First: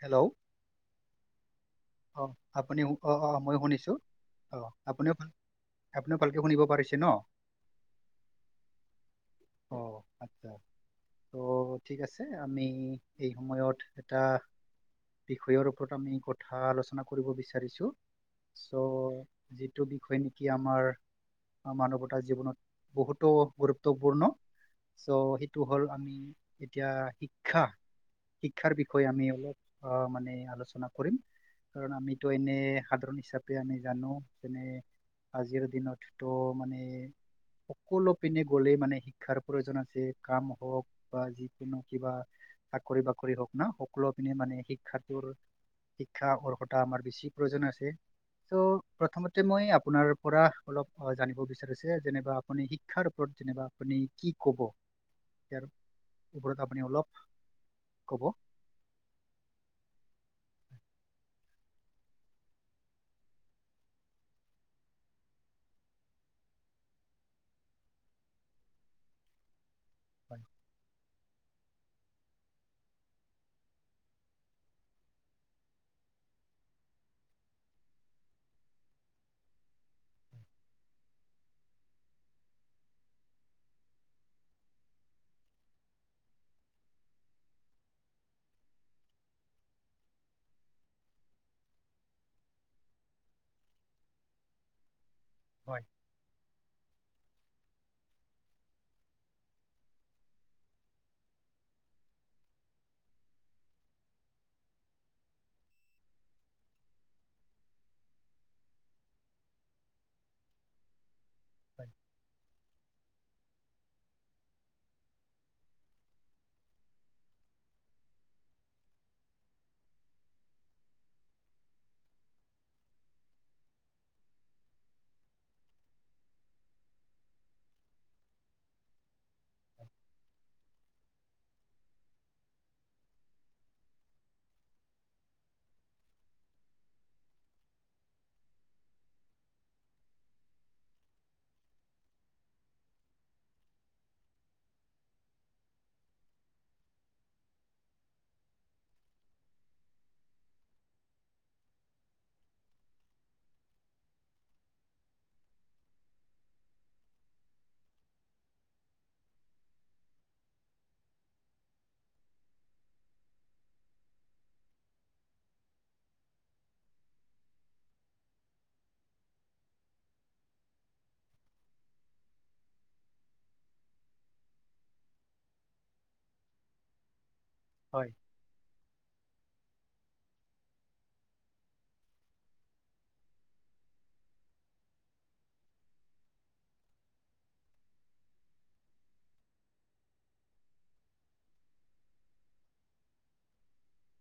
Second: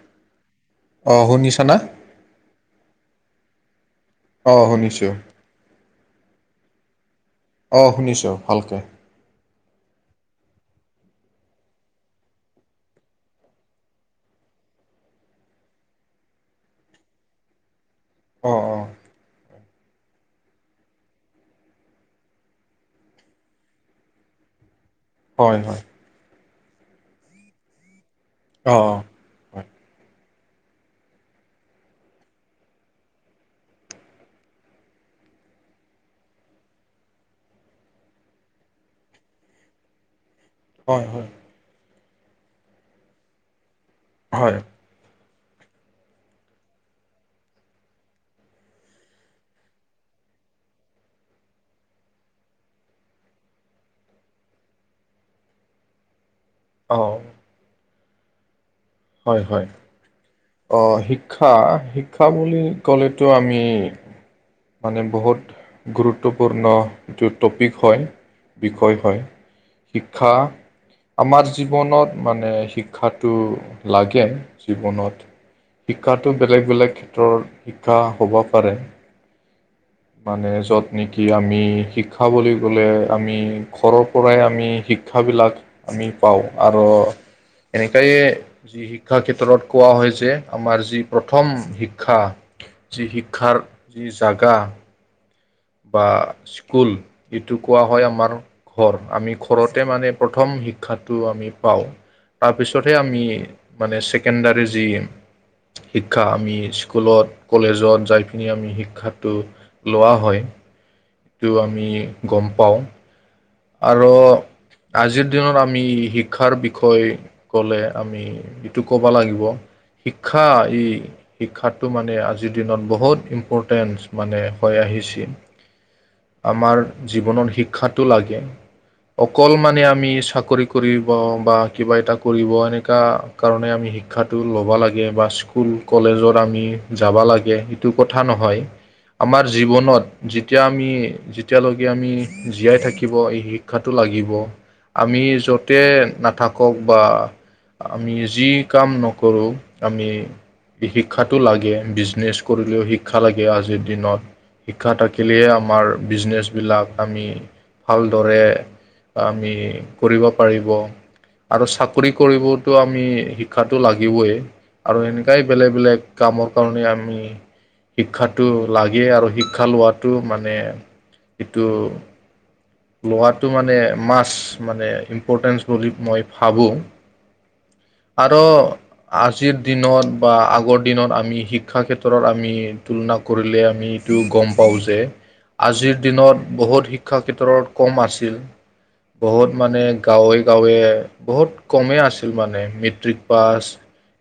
Hello অঁ শুনিছ না অঁ অঁ মই শুনিছোঁ অঁ শুনিছোঁ আপুনিও ভাল আপুনিও ভালকৈ শুনিব পাৰিছে ন অ শুনিছোঁ ভালকে অ আচ্ছা ত' ঠিক আছে আমি এই সময়ত এটা বিষয়ৰ ওপৰত আমি কথা আলোচনা কৰিব বিচাৰিছো অঁ চ' অঁ যিটো বিষয় নেকি আমাৰ মানৱতা জীৱনত বহুতো গুৰুত্বপূৰ্ণ চ' হয় সেইটো হয় হ'ল আমি এতিয়া শিক্ষা শিক্ষাৰ অ বিষয়ে আমি অ অঁ মানে আলোচনা কৰিম। কাৰণ আমিতো এনে সাধাৰণ হিচাপে আমি জানো যেনে আজিৰ দিনতটো মানে সকলো পিনে গ'লেই মানে শিক্ষাৰ প্ৰয়োজন আছে। কাম হওক হয় বা হয় যিকোনো কিবা চাকৰি বাকৰি হওক না বোৰৰ পিনে মানে হয় শিক্ষাটোৰ শিক্ষা অৰ্হতা আমাৰ বেছি প্ৰয়োজন আছে। চ' প্ৰথমতে মই আপোনাৰ পৰা অলপ জানিব বিচাৰিছে যেনিবা আপুনি শিক্ষাৰ ওপৰত যেনেবা আপুনি কি কব? ইয়াৰো ওপৰত আপুনি অ অলপ ক'ব। হয় হয়। আহ শিক্ষা - শিক্ষা বুলি ক'লেতো আমি মানে বহুত গুৰুত্বপূৰ্ণ যিটো টপিক হয়। বিষয় হয়, শিক্ষা আমাৰ জীৱনত মানে শিক্ষাটো লাগে জীৱনত। শিক্ষাটো বেলেগ- বেলেগ ক্ষেত্ৰৰ শিক্ষা হ'ব পাৰে। মানে য'ত নেকি আমি শিক্ষা বুলি ক'লে আমি ঘৰৰ পৰাই আমি শিক্ষাবিলাক আমি পাওঁ আৰু। এনেকাইয়ে যি শিক্ষা ক্ষেত্ৰত কোৱা হয় যে আমাৰ যি প্ৰথম শিক্ষা যি শিক্ষাৰ যি জাগা হয় বা স্কুল এইটো কোৱা হয় আমাৰ ঘৰ আমি ঘৰতে মানে প্ৰথম শিক্ষাটো আমি পাওঁ। তাৰপিছতহে আমি মানে ছেকেণ্ডাৰী যি শিক্ষা আমি স্কুলত কলেজত যাই পিনি আমি শিক্ষাটো লোৱা হয়। টো আমি হয় গম পাওঁ আৰু আজিৰ দিনত আমি শিক্ষাৰ বিষয়ে কলে আমি এইটো ক'ব লাগিব শিক্ষা ই শিক্ষাতটো মানে আজিৰ দিনত বহুত ইম্পৰটেন্ট মানে হৈ আ আমাৰ জীৱনত শিক্ষাটো লাগে। [inaudible] অকল মানে আমি চাকৰি কৰিব বা কিবা এটা কৰিব এনেুৱা কাৰণে আমি শিক শিক্ষাটো ল'ব লাগে বা স্কুল কলেজত আমি যাব লাগে সেইটো কথা নহয়। আমাৰ জীৱনত যেতিয়া আমি যেতিয়ালৈকে আমি জীয়াই থাকিব। শিক্ষাটো লাগিব, আমি য'তে নাথাকক বা আমি যি কাম নকৰোঁ, আমি শিক্ষাটো লাগে বিজনেচ কৰিলেও শিক্ষা লাগে, আজিৰ দিনত শিক্ষা থাকিলে আমাৰ বিজনেচ বিলাক আমি ভাল দৰে আমি কৰিব পাৰিব। আৰু চাকৰি কৰিবতো আমি শিক্ষাটো লাগিবই। আৰু এনেকাই বেলেগ, বেলেগ কামৰ কাৰণে আমি শিক্ষাটো লাগে, আৰু শিক্ষা লোৱাটো মানে ইটো লোৱাটো মানে, মাচ মানে ইম্পৰটেঞ্চ বুলি মই ভাবোঁ। হয় আৰু আ আজিৰ দিনত বা আগৰ দিনত আমি শিক্ষা ক্ষেত্ৰৰত আমি তুলনা কৰিলে আমি ইটো গম পাওঁ যে, আজিৰ দিনত বহুত শিক্ষা ক্ষেত্ৰৰত কম আছিল। বহুত মানে গাঁৱে, গাঁৱে বহুত কমেই আছিল মানে মেট্ৰিক পাছ।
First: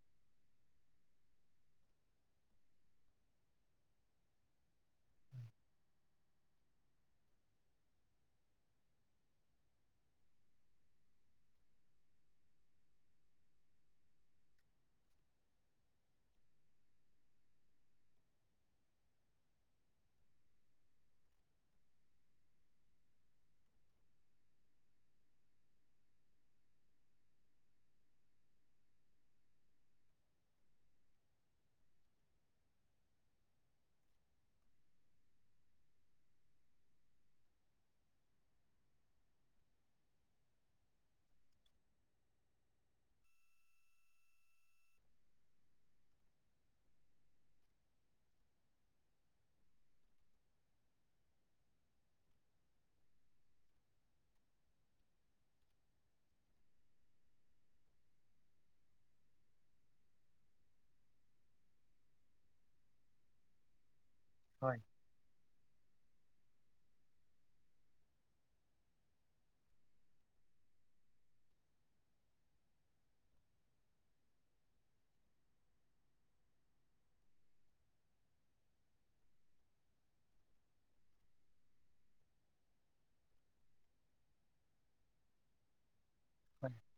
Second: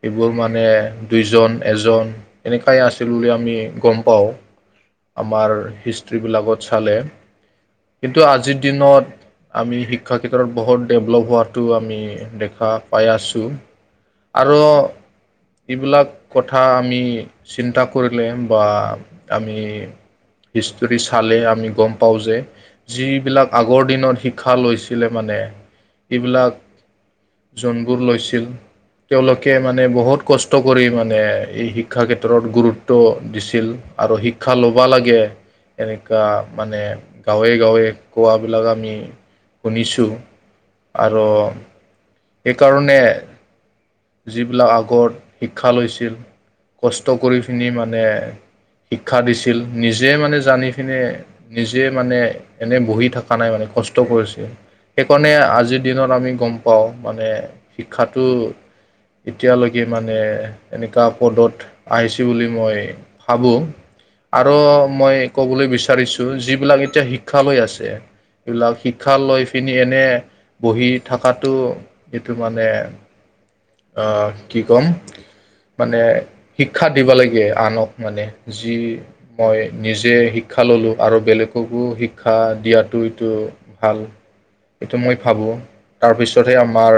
এইবোৰ মানে দুইজন, এজন এনেকাই আছিল বুলি আমি গম পাওঁ। আমাৰ হিষ্ট্ৰী বিলাকত চালে কিন্তু আজিৰ দিনত আমি শিক্ষাৰ ক্ষেত্ৰত বহুত ডেভলপ হোৱাতো আমি দেখা পাই আছোঁ। আৰু এইবিলাক কথা আমি চিন্তা কৰিলে বা আমি হিষ্টৰী চালে আমি গম পাওঁ যে যিবিলাক আগৰ দিনত শিক্ষা লৈছিলে মানে এইবিলাক যোনবোৰ লৈছিল তেওঁলোকে মানে বহুত কষ্ট কৰি মানে এই শিক্ষাৰ ক্ষেত্ৰত গুৰুত্ব দিছিল। আৰু শিক্ষা লবা লাগে এনেকুৱা মানে গাঁৱে গাঁৱে কোৱাবিলাক আমি শুনিছোঁ আৰু সেইকাৰণে যিবিলাক আগত শিক্ষা লৈছিল কষ্ট কৰি পিনি মানে শিক্ষা দিছিল নিজে মানে, জানি পিনে নিজে মানে এনে বহি থকা নাই মানে। কষ্ট কৰিছে। সেইকাৰণে আজিৰ দিনত আমি গম পাওঁ মানে শিক্ষাটো এতিয়ালৈকে মানে এনেকুৱা পদত আহিছে বুলি মই ভাবো। আৰু হয় মই ক'বলৈ বিচাৰিছোঁ যিবিলাক এতিয়া শিক্ষা লৈ আছে এইবিলাক শিক্ষা লৈ পিনি এনে বহি থকাতো এইটো মানে [inaudible] আহ, কি কয় মানে শিক্ষা দিব লাগে আনক মানে, যি মই নিজে শিক্ষা শিক্ষা ল'লোঁ আৰু বেলেগকো শিক্ষা দিয়াতটো এইটো ভাল। সেইটো মই ভাবোঁ তাৰপিছতহে হয় আমাৰ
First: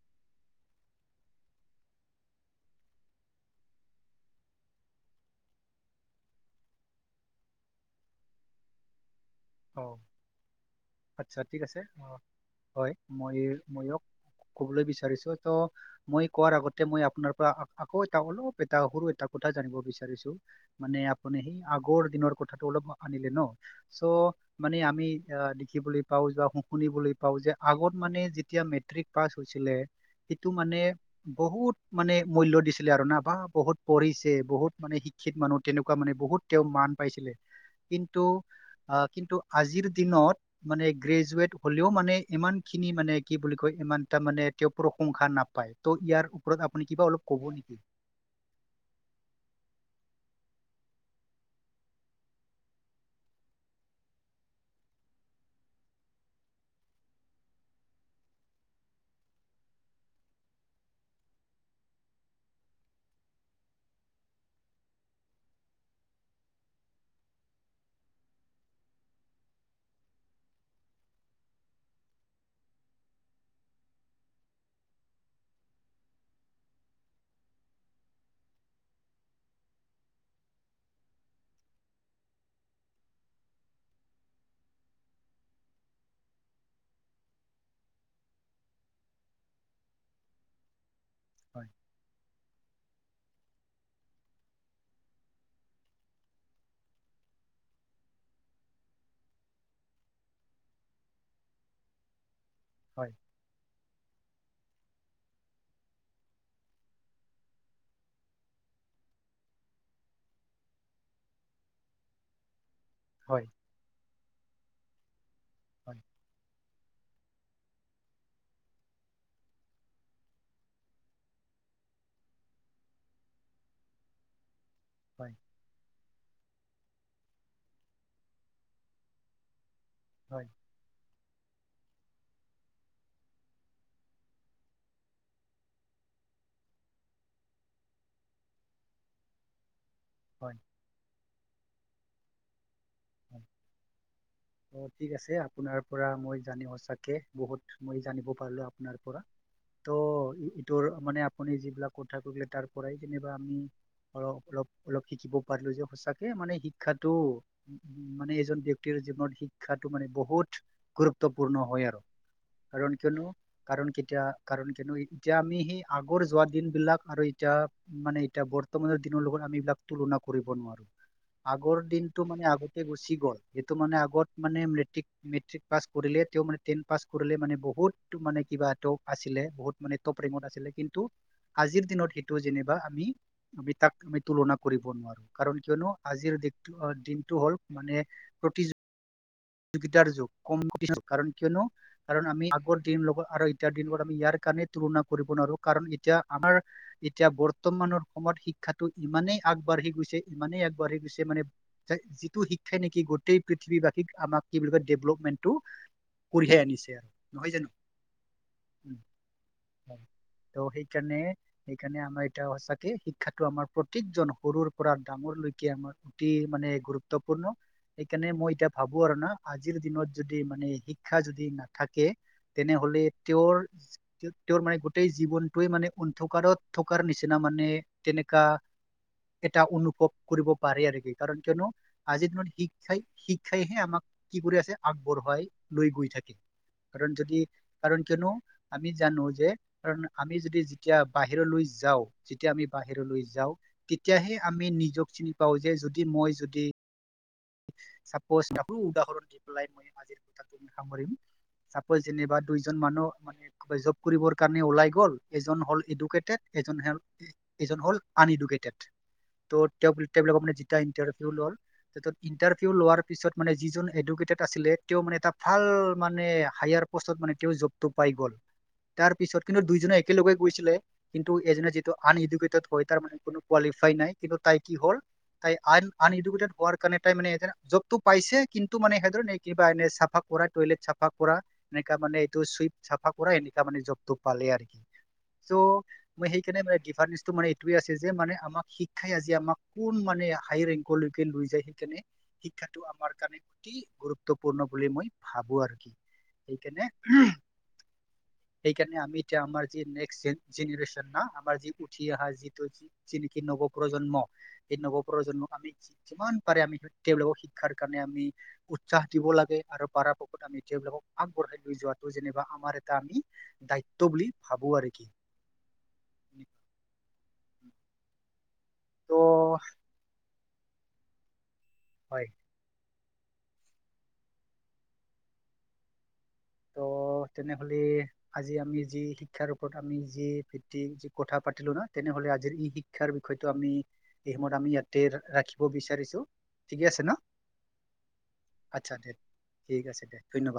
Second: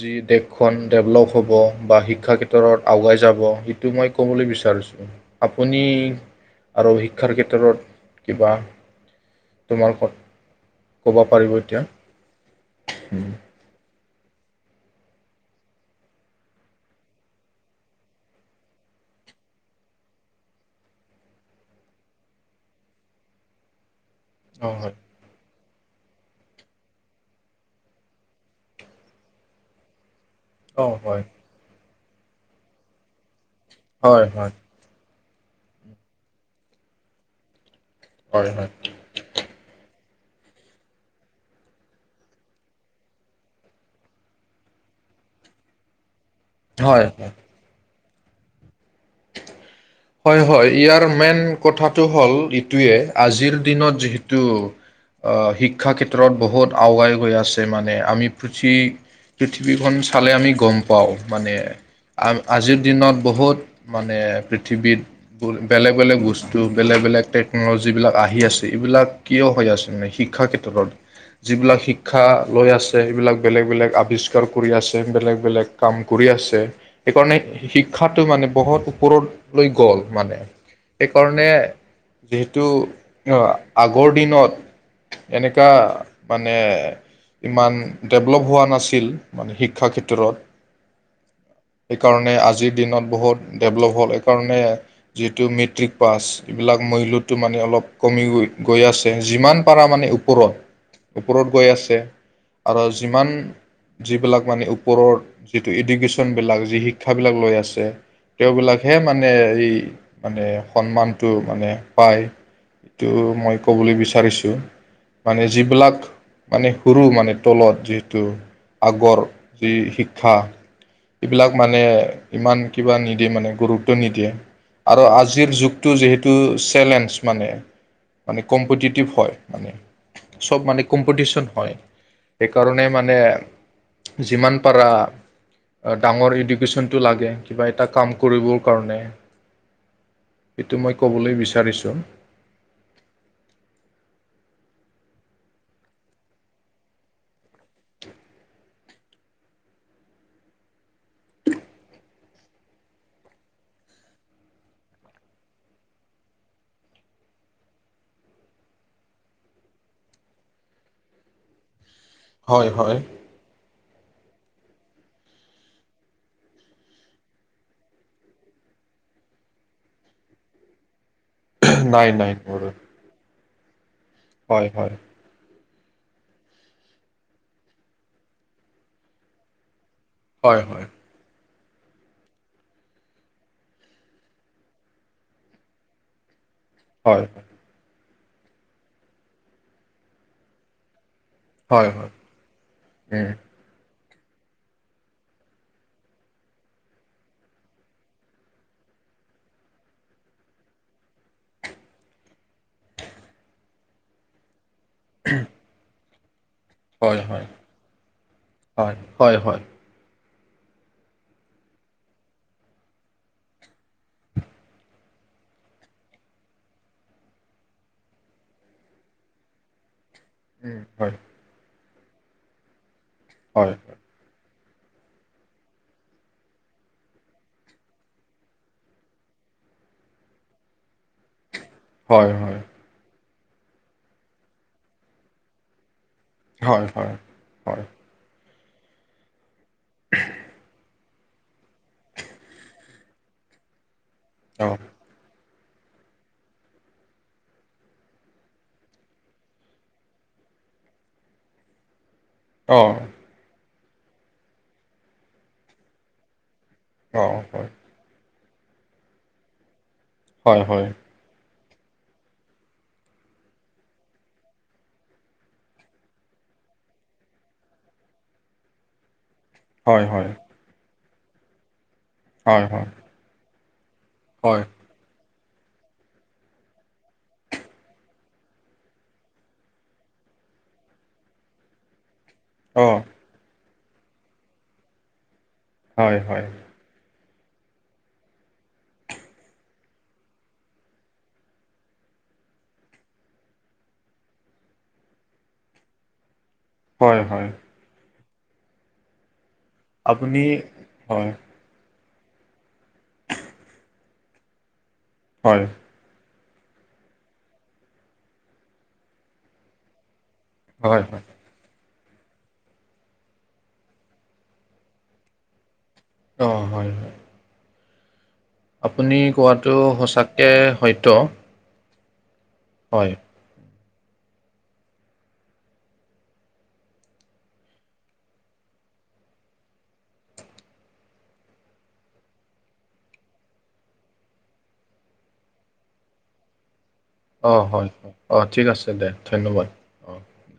যি দেশখন ডেভলপ হ'ব বা শিক্ষাৰ ক্ষেত্ৰত আগুৱাই যাব সেইটো মই ক'বলৈ বিচাৰিছোঁ। আপুনি আমি আৰু শিক্ষাৰ ক্ষেত্ৰত কিবা অ তোমাৰ ক'ব আচ্ছা পাৰিব ঠিক আছে এতিয়া অ হয় মই মইয়োক কবলৈ বিচাৰিছো ত মই কোৱাৰ আগতে মই আপোনাৰ পৰা আকৌ এটা অলপ এটা সৰু এটা কথা জানিব বিচাৰিছো মানে আপুনি সেই আগৰ দিনৰ কথাটো অলপ আনিলে ন চ' অঁ মানে হয় আমি আ দেখিবলৈ পাও বা শুনিবলৈ পাও যে আগত মানে যেতিয়া মেট্ৰিক পাছ হৈছিলে সেইটো মানে অঁ হয় বহুত মানে মূল্য দিছিলে আৰু না বা বহুত হয় পঢ়িছে হয় বহুত মানে শিক শিক্ষিত মানুহ তেনেকুৱা মানে বহুত তেওঁ মান পাইছিলে কিন্তু হয় হয় আহ কিন্তু আজিৰ দিনত মান গ্ৰজোৱেট হলেও মানে ইমান খিনি মানে কি বুলি কয় ইমান টা মান মানে তেওঁ প্ৰশংসা নাপায় ত' ইয়াৰ ওপৰত আপুনি হয় কিবা অলপ হয়। কব নেকি হয় হয় ইয়াৰ মেইন কথাটো হ'ল ইটোৱে আজিৰ দিনত যিহেতু শিক্ষা ক্ষেত্ৰত বহুত আগুৱাই গৈ আছে মানে আমি পৃথি পৃথিৱীখন চালে আমি গম পাওঁ মানে আ আজিৰ দিনত বহুত মানে পৃ পৃথিৱীত বেলেগ বেলেগ বস্তু বেলেগ বেলেগ টেকন'লজী বিলাক আহি আছে এইবিলাক কিয় হয় আছে মানে শিক্ষাৰ ক্ষেত্ৰত যিবিলাক শিক্ষা লৈ আছে এইবিলাক বেলেগ বেলেগ আৱিষ্কাৰ কৰি আছে বেলেগ বেলেগ কাম কৰি কৰি আছে সেইকাৰণে শিক্ষাটো মানে বহুত ওপৰত লৈ গল মানে সেইকাৰণে যিহেতু আগৰ দিনত এনেকা মানে ইমান ডেভেলপ হোৱা নাছিল মানে শিক্ষাৰ ক্ষেত্ৰত হয় সেইকাৰণে আজিৰ দিনত বহুত ডেভেলপ হ'ল কাৰণে মেট্ৰিক পাছ এইবিলাক মূল্যটো মানে অকপ কমি গৈ আছে। যিমান পাৰা মানে ওপৰত, ওপৰত গৈ আছে। আৰু হয় যিমান যিবিলাক মানে ওপৰত যিটো এডুকেশ্যনবিলাক যি শিক্ষাবিলাক লৈ আছে তেওঁবিলাক হে মানে এই মানে সন্মানটো মানে পায়। এইটো হয় মই ক'বলৈ বিচাৰিছো। মানে যিবিলাক হয় মানে কৰোঁ মানে তলত যিহেতু আগৰ যি শিক্ষা এইবিলাক মানে ইমান কিবা নিদিয়ে মানে গুৰুত্ব নিদিয়ে আৰু হয় আজিৰ যুগটো যিহেতু চেলেনচ মানে, মানে কম্পিটিটিভ হয়, মানে। হয় চব মানে কম্পিটিশ্যন হয়। সেইকাৰণে মানে যিমান পাৰা ডাঙৰ এডুকেশ্যনটো লাগে, কিবা এটা কাম কৰিবৰ কাৰণে, হয় এইটো মই ক'বলৈ বিচাৰিছোঁ। হয় [inaudible] অঁ ঠিক আছে। আপোনাৰ পৰা মই জানি সঁচাকে বহুত মই জানিব পাৰিলোঁ আপোনাৰ পৰা। ত' ইটোৰ মানে আপুনি যিবিলাক কথা কৈলে তাৰ পৰাই যেনিবা আমি অ অলপ অলপ শিকিব পাৰিলো যে সঁচাকে মানে শিক্ষাটো উম মানে এজন ব্যক্তিৰ জীৱনত শিক্ষাটো মানে বহুত গুৰুত্বপূৰ্ণ হয় আৰু। হয় কাৰণ হয় কিয়নো কাৰণ কি এতিয়া কাৰণ কিয়নো এতিয়া আমি সেই আগৰ যোৱা দিন বিলাক আৰু এতিয়া মানে এতিয়া বৰ্তমানৰ দি নৰ লগত আমি এইবিলাক তুলনা কৰিব নোৱাৰো। আগৰ নাই দিনটো নাই মানে বাৰু। আগতে গুচি গ'ল। সেইটো মানে আগত মানে হয় হয় মেট্ৰিক মেট্ৰিক পাছ কৰিলে, তেওঁ মানে টেন পাছ কৰিলে মানে বহুতটো মানে কিবাটো আছিলে বহুত মানে তপ ৰেঙত হয় আছিলে হয় কিন্তু, আজিৰ দিনত সেইটো যেনিবা আমি আমি তাক আমি তুলনা কৰিব নোৱাৰো। কাৰণ কিয়নো আজিৰ দে হয় দিনটো হ'ল মানে প্ৰতিযোগিতাৰ যুগ। কম্পিটিচন কাৰণ কিয়নো, হয় হয় কাৰণ আমি আগৰ দিন লগত হয় আৰু এতিয়াৰ দিনবোৰ আমি ইয়াৰ কাৰণে তুলনা কৰিব নোৱাৰো। কাৰণ এতিয়া আমাৰ এতিয়া বৰ্তমানৰ সময়ত শিক্ষাটো ইমানেই আগবাঢ়ি গৈছে, ইমানেই আগবাঢ়ি গৈছে, মানে যিটো শিক্ষাই নেকি গোটেই পৃথিৱীবাসীক আমাক কি বুলি কয় ডেভ‌লপমেন্টটো কঢিয়াই আনিছে। হয় হয় নহয় জানো? হয় হয় হয় ত সেইকাৰণে সেইকাৰণে আমাৰ এতিয়া সচাকে শিক্ষাটো আমাৰ প্ৰত্যেকজন সৰুৰ পৰা ডা ডাঙৰ লৈকে আমাৰ গোটৈই মানে গুৰুত্বপূৰ্ণ। সেইকাৰণে মই এতিয়া ভাবো আৰু না, আজিৰ দিনত যদি মানে শিক্ষা যদি নাথাকে তেনেহলে, তেওঁৰ হয় হয় তেওঁৰ মানে গোটেই জীৱনটোৱে মানে অন্ধকাৰত থকাৰ নিচিনা মানে তেনেকা। এটা অনুভৱ কৰিব পাৰেি আৰু কি কাৰণ কিয়নো। আজিৰ হয় দিনত হয় শিক্ষাই শিক্ষাইহে আমাক কি কৰি আছে আগবঢ়োৱাই লৈ গৈ থাক হয়, কাৰণ হয়, যদি হয়, কাৰণ কিয়নো। আমি জানো যে কাৰণ আমি যদি যেতিয়া বাহিৰলৈ যাওঁ যেতিয়া আমি বাহিৰলৈ যাওঁ। তেতিয়াহে আমি অ', নিজক চিনি পাওঁ যে যদি মই যদি চাপজ উদাহৰণ দি পেলাই মইাজিৰ কথা সামৰিম চাপজ যেনিবা অ', দুইজন অ', মানুহ মানে জব কৰিবৰ কাৰণে ওলাই গ'ল এজন হ'ল এডুকেটেড এজন হেল হয়, এজন হ'ল আন এডুকেটেড ত' তেওঁ বু পানে হয়, যেতিয়া হয়, ইণ্টাৰভিউ ল'ল ইণ্টাৰভিউ লোৱাৰ পিছত মানে যিজন এডুকেটেড আছিলে তেওঁ মানে এটা ভাল মানে হায়াৰ প'ষ্টত মানে তেওঁ জবটো পাই গ'ল তাৰ পিছত কিন্তু দুইজনে হয়, হয়, একেলগে গৈছিলে কিন্তু এজনে যিটো আন এডুকেটেড হয় তাৰ মানে কোনো কোৱালি নাই কিন্তু তাই হয়, কি হ'ল তাই আন আন এডুকেটেড হোৱাৰ তাই মানে যবটো পাইছে কিন্তু মানে সেই কিবা এ চফা কৰা তইলেত চাফা কৰা। এ মানে। সুইফ অ', চাফা কৰা এনেকা মানে জবটো পালে আৰু সি চো হয়, হয়, সেইেকৰনে মনে কিফৰ মি মানে এইটোয়ে আছে যে মানে আমাক শিক্ষাই আজি আমাক কোন মানে হাই ৰেংকলৈকে লৈ যায়। ণে শিক্ষাটো আমাৰ কাৰণে অতি গুৰুত্বপূৰ্ণ বুলি মই ভাবো আৰু কি সেইকাৰণে হয়, হয়, সেইকাৰণে আমি এতিয়া আমাৰ নেষ্ট যে আপুনি যেনেৰেচন না হয়, আমাৰ যি উঠি অহা যিটো যি নেকি নৱ প্ৰজন্ম সেই নৱপ্ৰজন্ম হয়, আমি যিমান পাৰে আমি তেওঁলোকক শিক্ষাৰ কাৰণে আমি উৎসাহ দিব লাগে আৰু পাৰাপ ক্ষত হয়, তেওঁলোকক হয়, আগবঢ়াই লৈ যোৱাত ত যেনিবা আমাৰ এটা আমি দায়িত্ব বুলি ভাবো আৰু কি? অ হয় হয়। ত আপুনি কোৱাটো সঁচাকে সত্য। হয়। হয়। অ তেনেহলে আজি আমি যি শিক্ষাৰ ওপৰত আমি যি ভিত্তিক যি কথা পাতিলো ন তেনে নেহলে আজিৰ ই শিক্ষাৰ বিষয়টো আমি এই সময়ত আমি ইয়াতে ৰাখিব বিচাৰিছো। ঠিকে আছে ন অ হয় হয় অ ঠিক আছে দে ধন্যবাদ, ঠিক আছে অ। দে ধন্যবাদ।